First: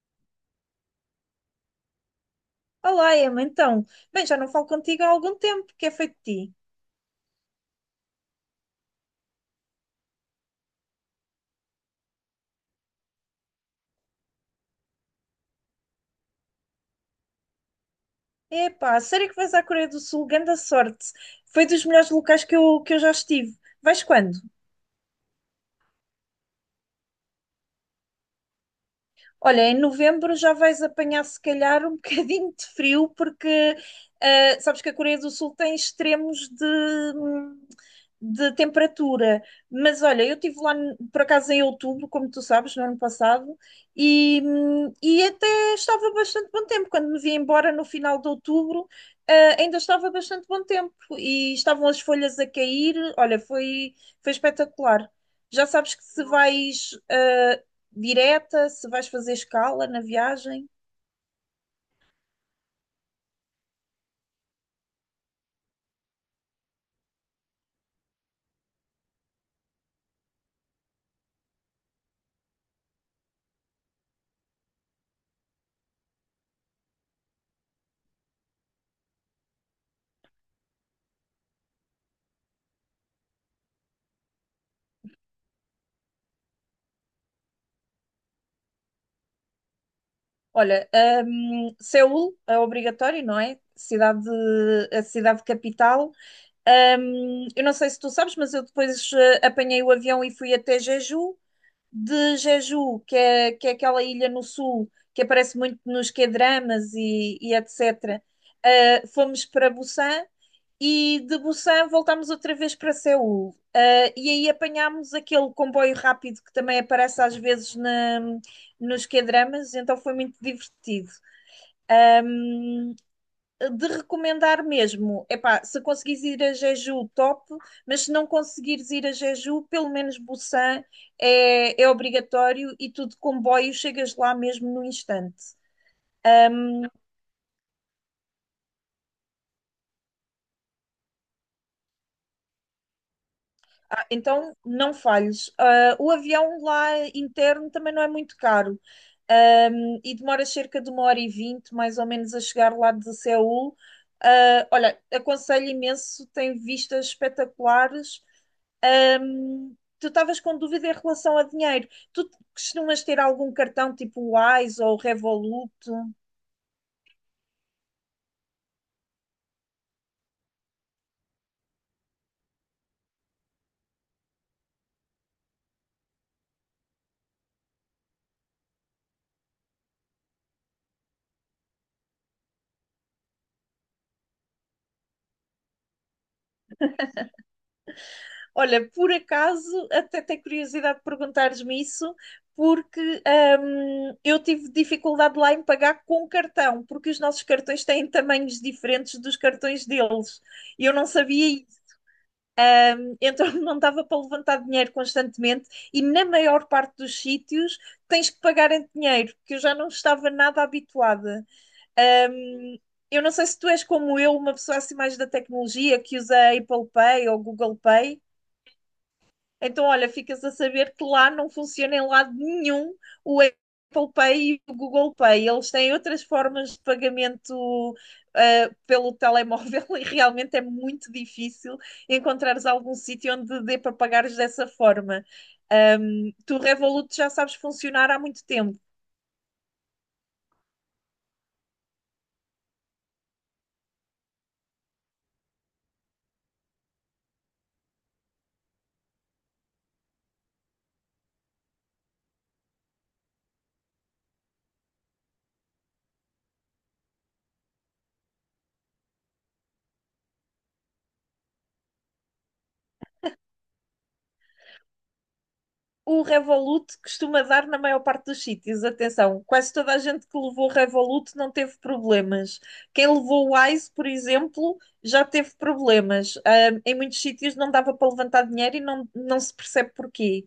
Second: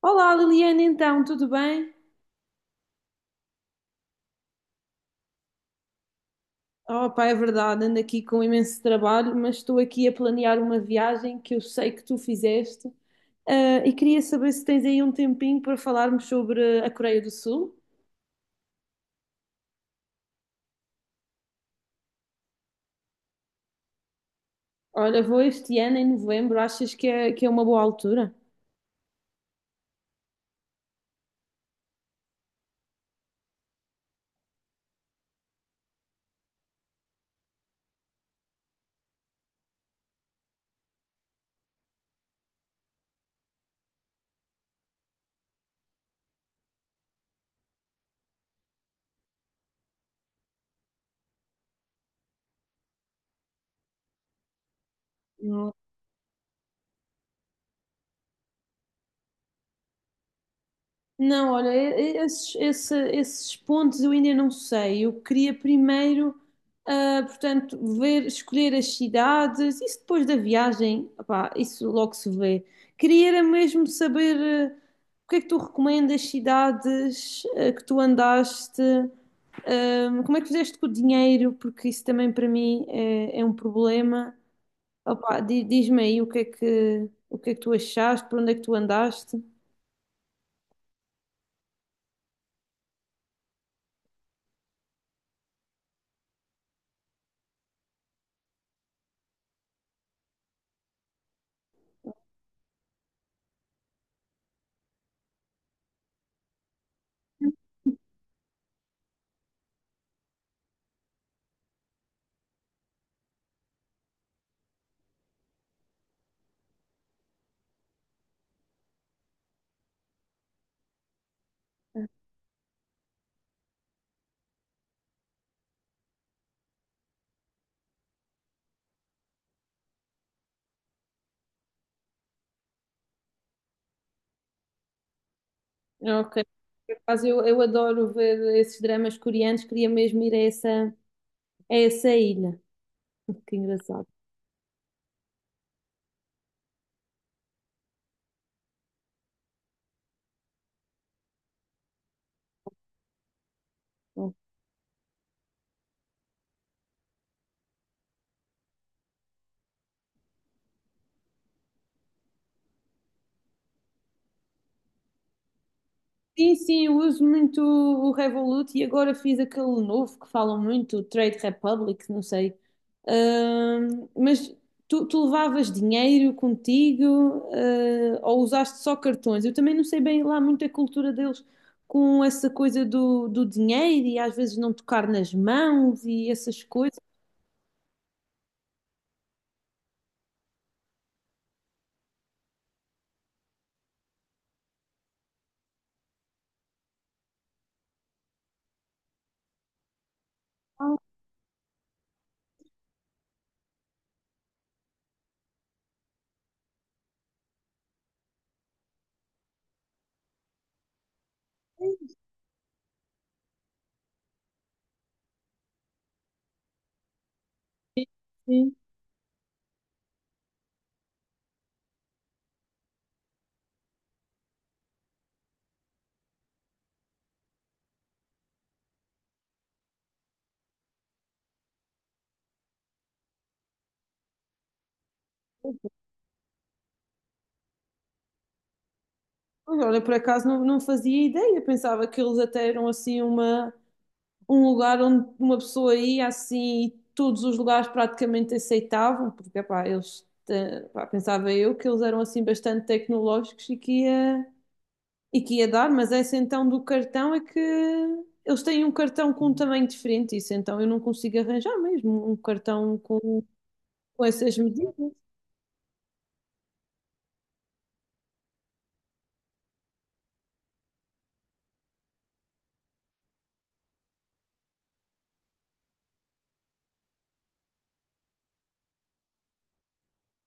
Olá Liliana, então, tudo bem? Olá, Emma, então. Bem, já não falo contigo há algum tempo, que é feito de ti? Oh, pá, é verdade, ando aqui com imenso trabalho, mas estou aqui a planear uma viagem que eu sei que tu fizeste, e queria saber se tens aí um tempinho para falarmos sobre a Coreia do Sul. Epá, sério que vais à Coreia do Sul, grande sorte. Foi dos melhores locais que eu já estive. Vais quando? Olha, vou este ano em novembro, achas que é uma boa altura? Olha, em novembro já vais apanhar se calhar um bocadinho de frio, porque sabes que a Coreia do Sul tem extremos de temperatura. Mas olha, eu estive lá por acaso em outubro, como tu sabes, no ano passado, e até estava bastante bom tempo. Quando me vi embora no final de outubro, ainda estava bastante bom tempo e estavam as folhas a cair. Olha, foi espetacular. Já sabes que se vais direta, se vais fazer escala na viagem. Não, olha, esses pontos eu ainda não sei. Eu queria primeiro, portanto, ver, escolher as cidades. Isso depois da viagem, opá, isso logo se vê. Queria era mesmo saber, ah, o que é que tu recomendas cidades, que tu andaste, como é que fizeste com o dinheiro, porque isso também para mim é um problema. Opá, diz-me aí o que é que, tu achaste, por onde é que tu andaste. Olha, Seul é obrigatório, não é? A cidade capital. Eu não sei se tu sabes, mas eu depois apanhei o avião e fui até Jeju. De Jeju, que é aquela ilha no sul que aparece muito nos K-dramas e etc. Fomos para Busan e de Busan voltámos outra vez para Seul. E aí apanhámos aquele comboio rápido que também aparece às vezes nos K-dramas, então foi muito divertido de recomendar mesmo, epá, se conseguires ir a Jeju, top, mas se não conseguires ir a Jeju, pelo menos Busan é obrigatório e tu de comboio chegas lá mesmo no instante. Ok. Por acaso, eu adoro ver esses dramas coreanos, queria mesmo ir a essa ilha. Que Ah, engraçado. então não falhes. O avião lá interno também não é muito caro. E demora cerca de 1h20, mais ou menos, a chegar lá de Seul. Olha, aconselho imenso, tem vistas espetaculares. Tu estavas com dúvida em relação a dinheiro. Tu costumas ter algum cartão tipo Wise ou Revolut? Sim, sim, eu uso muito o Revolut e agora fiz aquele novo que falam muito, o Trade Republic, não sei. Mas tu levavas dinheiro contigo, ou usaste só cartões? Eu também não sei bem lá muito a cultura deles com essa coisa do dinheiro e às vezes não tocar nas mãos e essas coisas. Olha, por acaso, até tenho curiosidade de perguntares-me isso, porque eu tive dificuldade lá em pagar com cartão, porque os nossos cartões têm tamanhos diferentes dos cartões deles. E eu não sabia isso, então não dava para levantar dinheiro constantemente. E na maior parte dos sítios tens que pagar em dinheiro, que eu já não estava nada habituada. Hum, eu não sei se tu és como eu, uma pessoa assim mais da tecnologia que usa Apple Pay ou Google Pay. Sim. Então, olha, ficas a saber que lá não funciona em lado nenhum o Apple Pay e o Google Pay. Eles têm outras formas de pagamento pelo telemóvel e realmente é muito difícil encontrares algum sítio onde dê para pagares dessa forma. Tu Revolut já sabes funcionar há muito tempo. Mas olha, por acaso não fazia ideia, pensava que eles até eram assim um lugar onde uma pessoa ia assim e todos os lugares praticamente aceitavam, porque epá, pá, pensava eu que eles eram assim bastante tecnológicos e que ia dar, mas essa então do cartão é que eles têm um cartão com um tamanho diferente, isso então eu não consigo arranjar mesmo um cartão com essas medidas. O Revolut costuma dar na maior parte dos sítios. Atenção, quase toda a gente que levou o Revolut não teve problemas. Quem levou o Wise, por exemplo, já teve problemas. Em muitos sítios não dava para levantar dinheiro e não se percebe porquê.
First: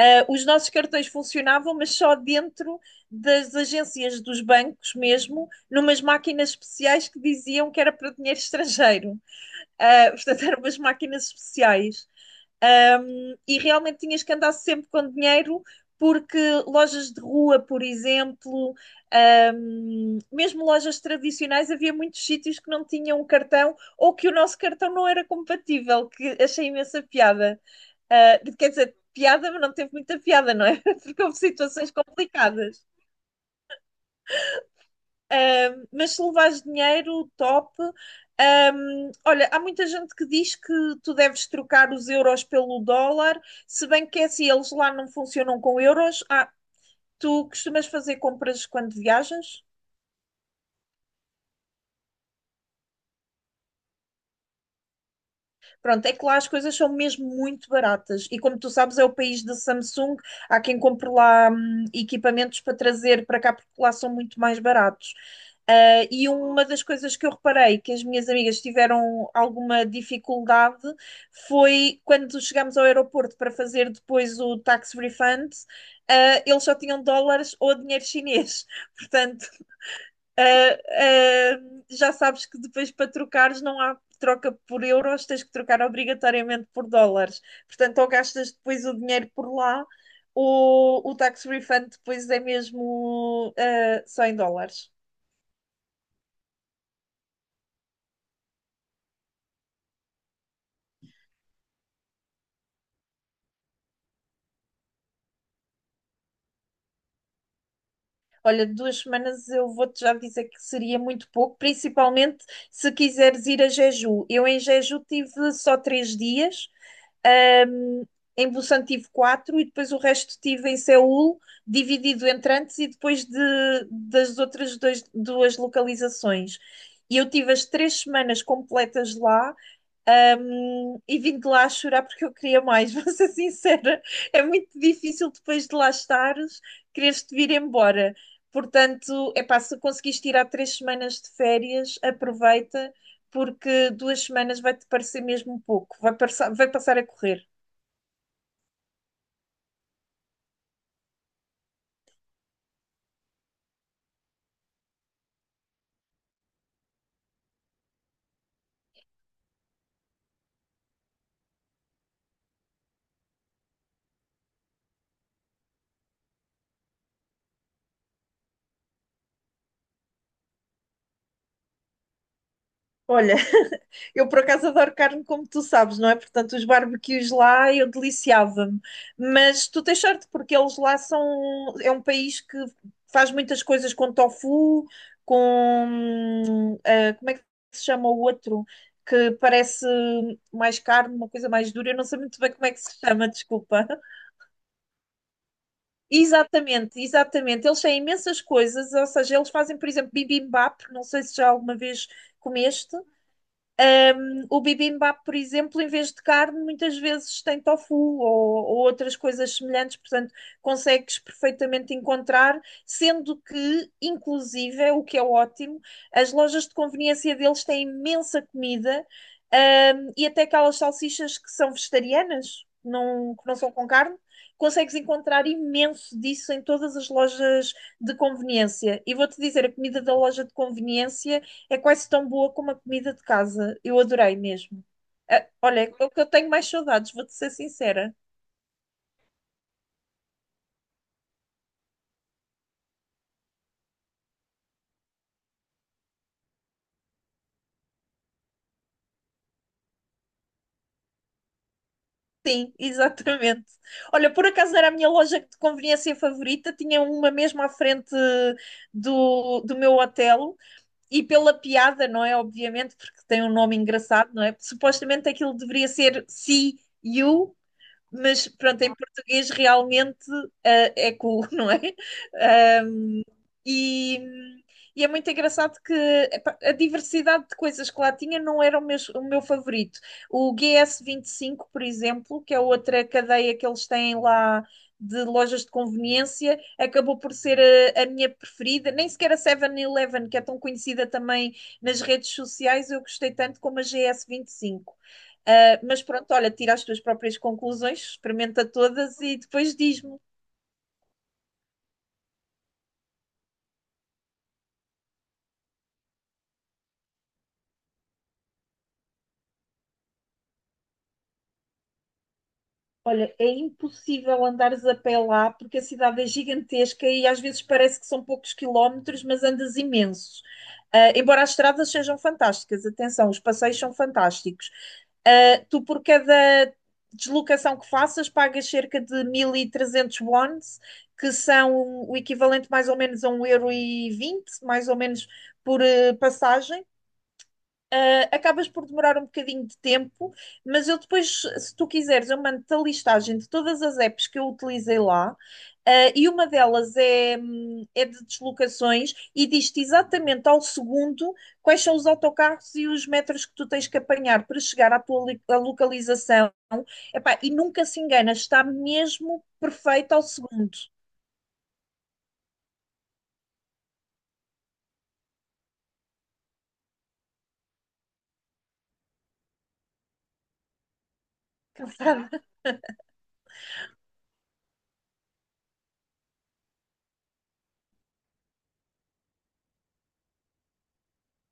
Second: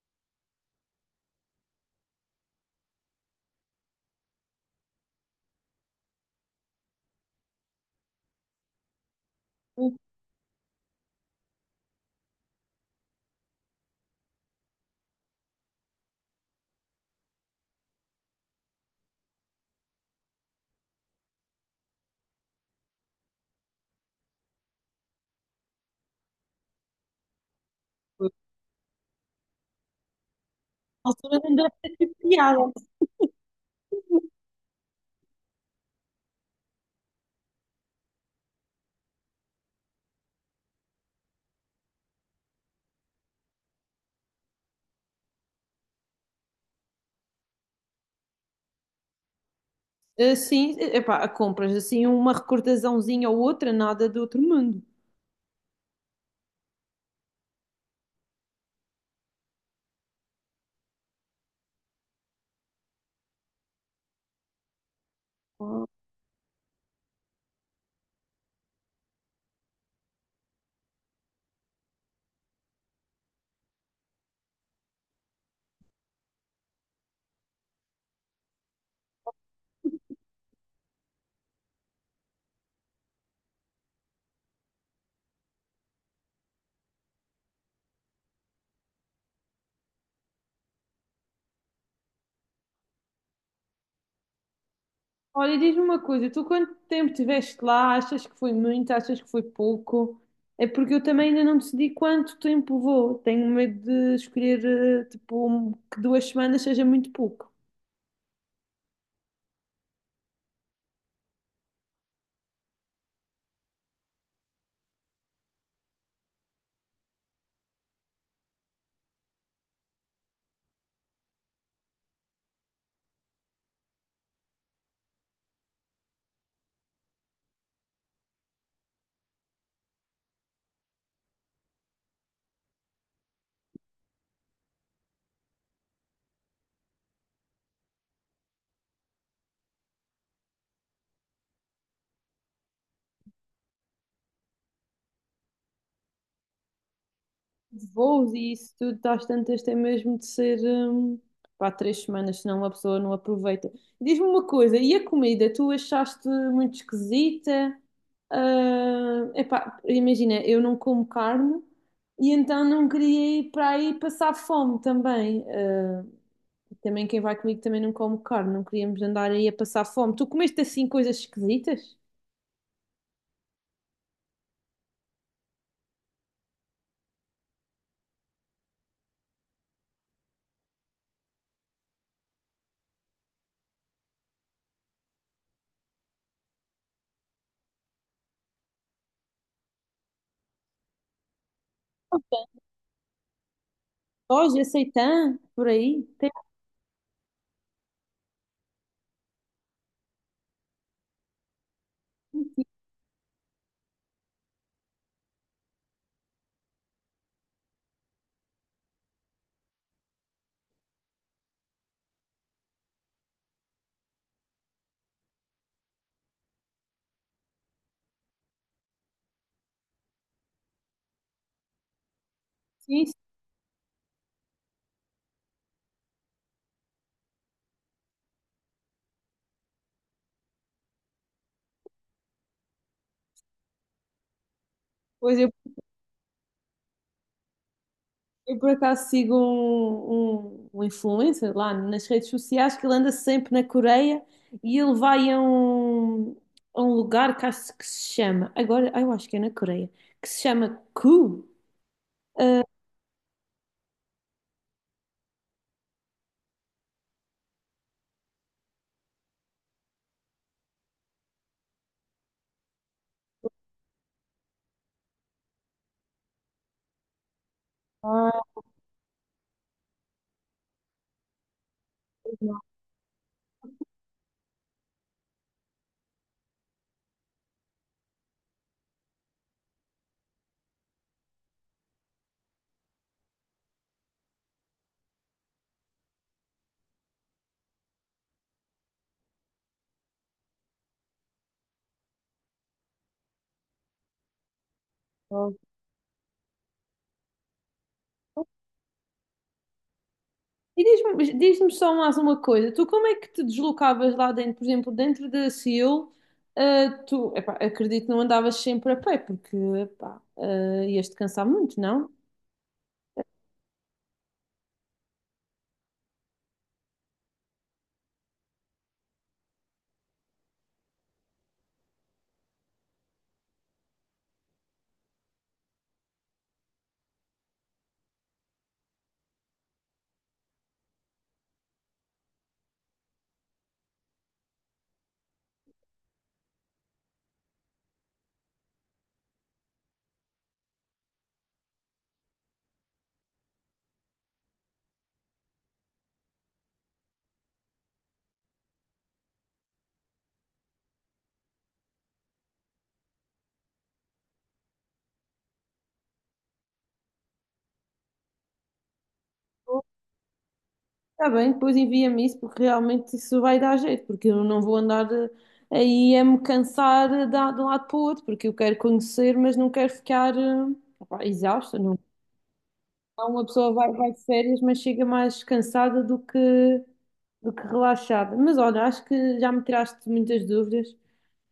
Os nossos cartões funcionavam, mas só dentro das agências dos bancos mesmo, numas máquinas especiais que diziam que era para dinheiro estrangeiro. Portanto, eram umas máquinas especiais. E realmente tinhas que andar sempre com dinheiro, porque lojas de rua, por exemplo, mesmo lojas tradicionais, havia muitos sítios que não tinham cartão ou que o nosso cartão não era compatível, que achei imensa piada. Quer dizer, piada, mas não teve muita piada, não é? Na Porque houve altura não deve situações ter piada. complicadas. Mas se levares dinheiro, top. Olha, há muita gente que diz que tu deves trocar os euros pelo dólar, se bem que é assim, eles lá não funcionam com euros. Tu costumas fazer compras quando viajas? Ah, sim, epá, compras assim uma recordaçãozinha ou outra, nada do outro mundo. Pronto, é que lá as coisas são mesmo muito baratas. E como tu sabes, é o país da Samsung. Há quem compre lá equipamentos para trazer para cá, porque lá são muito mais baratos. E uma das coisas que eu reparei que as minhas amigas tiveram alguma dificuldade foi quando chegámos ao aeroporto para fazer depois o tax refund, eles só tinham dólares ou dinheiro chinês. Portanto, Já sabes que depois para trocares não há troca por euros, tens que trocar obrigatoriamente por dólares. Portanto, ou gastas depois o dinheiro por lá, ou o tax refund depois é mesmo só em dólares. Olha, diz-me uma coisa, tu quanto tempo estiveste lá? Achas que foi muito? Achas que foi pouco? É porque eu também ainda não decidi quanto tempo vou. Tenho medo de escolher, tipo, que 2 semanas seja muito pouco. Olha, 2 semanas eu vou-te já dizer que seria muito pouco, principalmente se quiseres ir a Jeju. Eu em Jeju tive só 3 dias. Um, em Busan tive quatro e depois o resto tive em Seul, dividido entre antes e depois das outras duas localizações. E eu tive as 3 semanas completas lá. E vim de lá chorar porque eu queria mais, vou ser sincera, é muito difícil depois de lá estares, quereres-te vir embora. Portanto, é pá, se conseguiste tirar 3 semanas de férias, aproveita, porque 2 semanas vai-te parecer mesmo pouco, vai passar a correr. Voos e isso tudo, tá às tantas, tem mesmo de ser pá, 3 semanas, senão uma pessoa não aproveita. Diz-me uma coisa, e a comida? Tu achaste muito esquisita? Ah, epá, imagina, eu não como carne e então não queria ir para aí passar fome também. Ah, também quem vai comigo também não come carne, não queríamos andar aí a passar fome. Tu comeste assim coisas esquisitas? Olha, eu por acaso adoro carne, como tu sabes, não é? Portanto, os barbecues lá eu deliciava-me. Mas tu tens sorte, porque eles lá são. É um país que faz muitas coisas com tofu, Como é que se chama o outro? Que parece mais carne, uma coisa mais dura. Eu não sei muito bem como é que se chama, desculpa. Soja, seitã, por aí? Tem Exatamente, exatamente. Eles têm imensas coisas, ou seja, eles fazem, por exemplo, bibimbap, não sei se já alguma vez sim, comeste. O bibimbap, por exemplo, em vez de carne, muitas vezes tem tofu ou outras coisas semelhantes, portanto, consegues perfeitamente encontrar, sendo que, inclusive, é o que é ótimo, as lojas de conveniência deles têm imensa comida, e até aquelas salsichas que são vegetarianas, sim. não, que não são com carne, consegues encontrar imenso disso em todas as lojas de conveniência. E vou-te dizer, a comida da loja de conveniência é quase tão boa como a comida de casa. Eu adorei mesmo. Pois Ah, Olha, é o que eu tenho mais saudades, vou-te ser sincera. eu por acaso sigo um influencer lá nas redes sociais que ele anda sempre na Coreia e ele vai a um, lugar que acho que se chama, agora eu acho que é na Coreia, que se chama Ku. Sim, exatamente. Olha, por acaso era a minha loja de conveniência favorita, tinha uma mesmo à frente do meu hotel, e pela piada, não é? Obviamente, porque tem um nome engraçado, não é? Supostamente aquilo deveria ser See You, mas Ah, pronto, em português realmente é cool, não é? Ahm, e, e é muito engraçado que epá, a diversidade de coisas que lá tinha não era o meu favorito. O GS5, por exemplo, que é outra cadeia que eles têm lá de lojas de conveniência, acabou por ser a minha preferida. Nem sequer a 7-Eleven, que é tão conhecida também nas redes sociais, eu gostei tanto como a GS5. não. Mas pronto, olha, tira as tuas próprias conclusões, experimenta todas e depois diz-me. E diz-me só mais uma coisa, tu como é que te deslocavas lá dentro, por exemplo, dentro da Seul, tu, epá, acredito que não andavas sempre a pé, porque epá, ias-te cansar muito, não? Olha, é impossível andares a pé lá porque a cidade é gigantesca e às vezes parece que são poucos quilómetros, mas andas imensos. Embora as estradas sejam fantásticas, atenção, os passeios são fantásticos. Tu, por cada deslocação que faças, pagas cerca de 1300 wons, que são o equivalente mais ou menos a um euro e vinte, mais ou menos por passagem. Acabas por demorar um bocadinho de tempo, mas eu depois, se tu quiseres, eu mando-te a listagem de todas as apps que eu utilizei lá, e uma delas é de deslocações e diz-te exatamente ao segundo quais são os autocarros e os metros que tu tens que apanhar para chegar à tua à localização. Epá, e nunca se engana, está mesmo perfeito ao segundo. Está bem, depois envia-me isso, porque realmente isso vai dar jeito, porque eu não vou andar aí a me cansar de um lado para o outro, porque eu quero conhecer, mas não quero ficar opá, exausta, não. Então, uma pessoa vai, de férias, mas chega mais cansada do que relaxada. Mas olha, acho que já me tiraste muitas dúvidas.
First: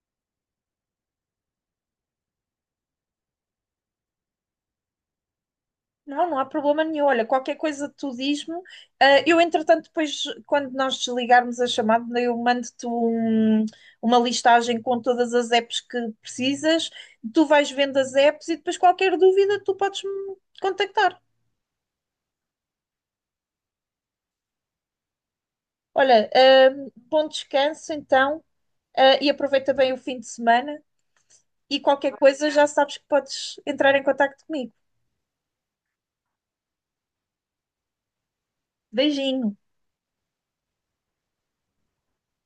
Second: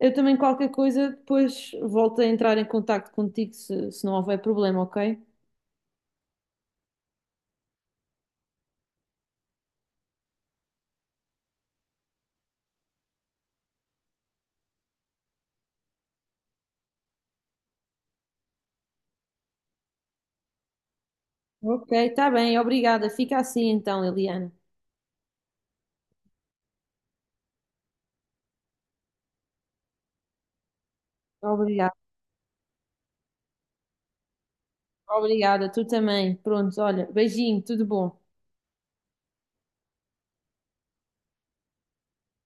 Eu também, qualquer coisa, depois volto a entrar em contacto contigo se não houver problema, ok? Não, não há problema nenhum. Olha, qualquer coisa tu diz-me. Eu, entretanto, depois, quando nós desligarmos a chamada, eu mando-te uma listagem com todas as apps que precisas. Tu vais vendo as apps e depois qualquer dúvida tu podes me contactar. Ok, está bem, obrigada. Fica assim então, Eliana. Olha, bom descanso então, e aproveita bem o fim de semana. E Obrigada. qualquer coisa já sabes que podes entrar em contato comigo. Obrigada, tu também. Pronto, olha, beijinho, tudo bom. Beijinho.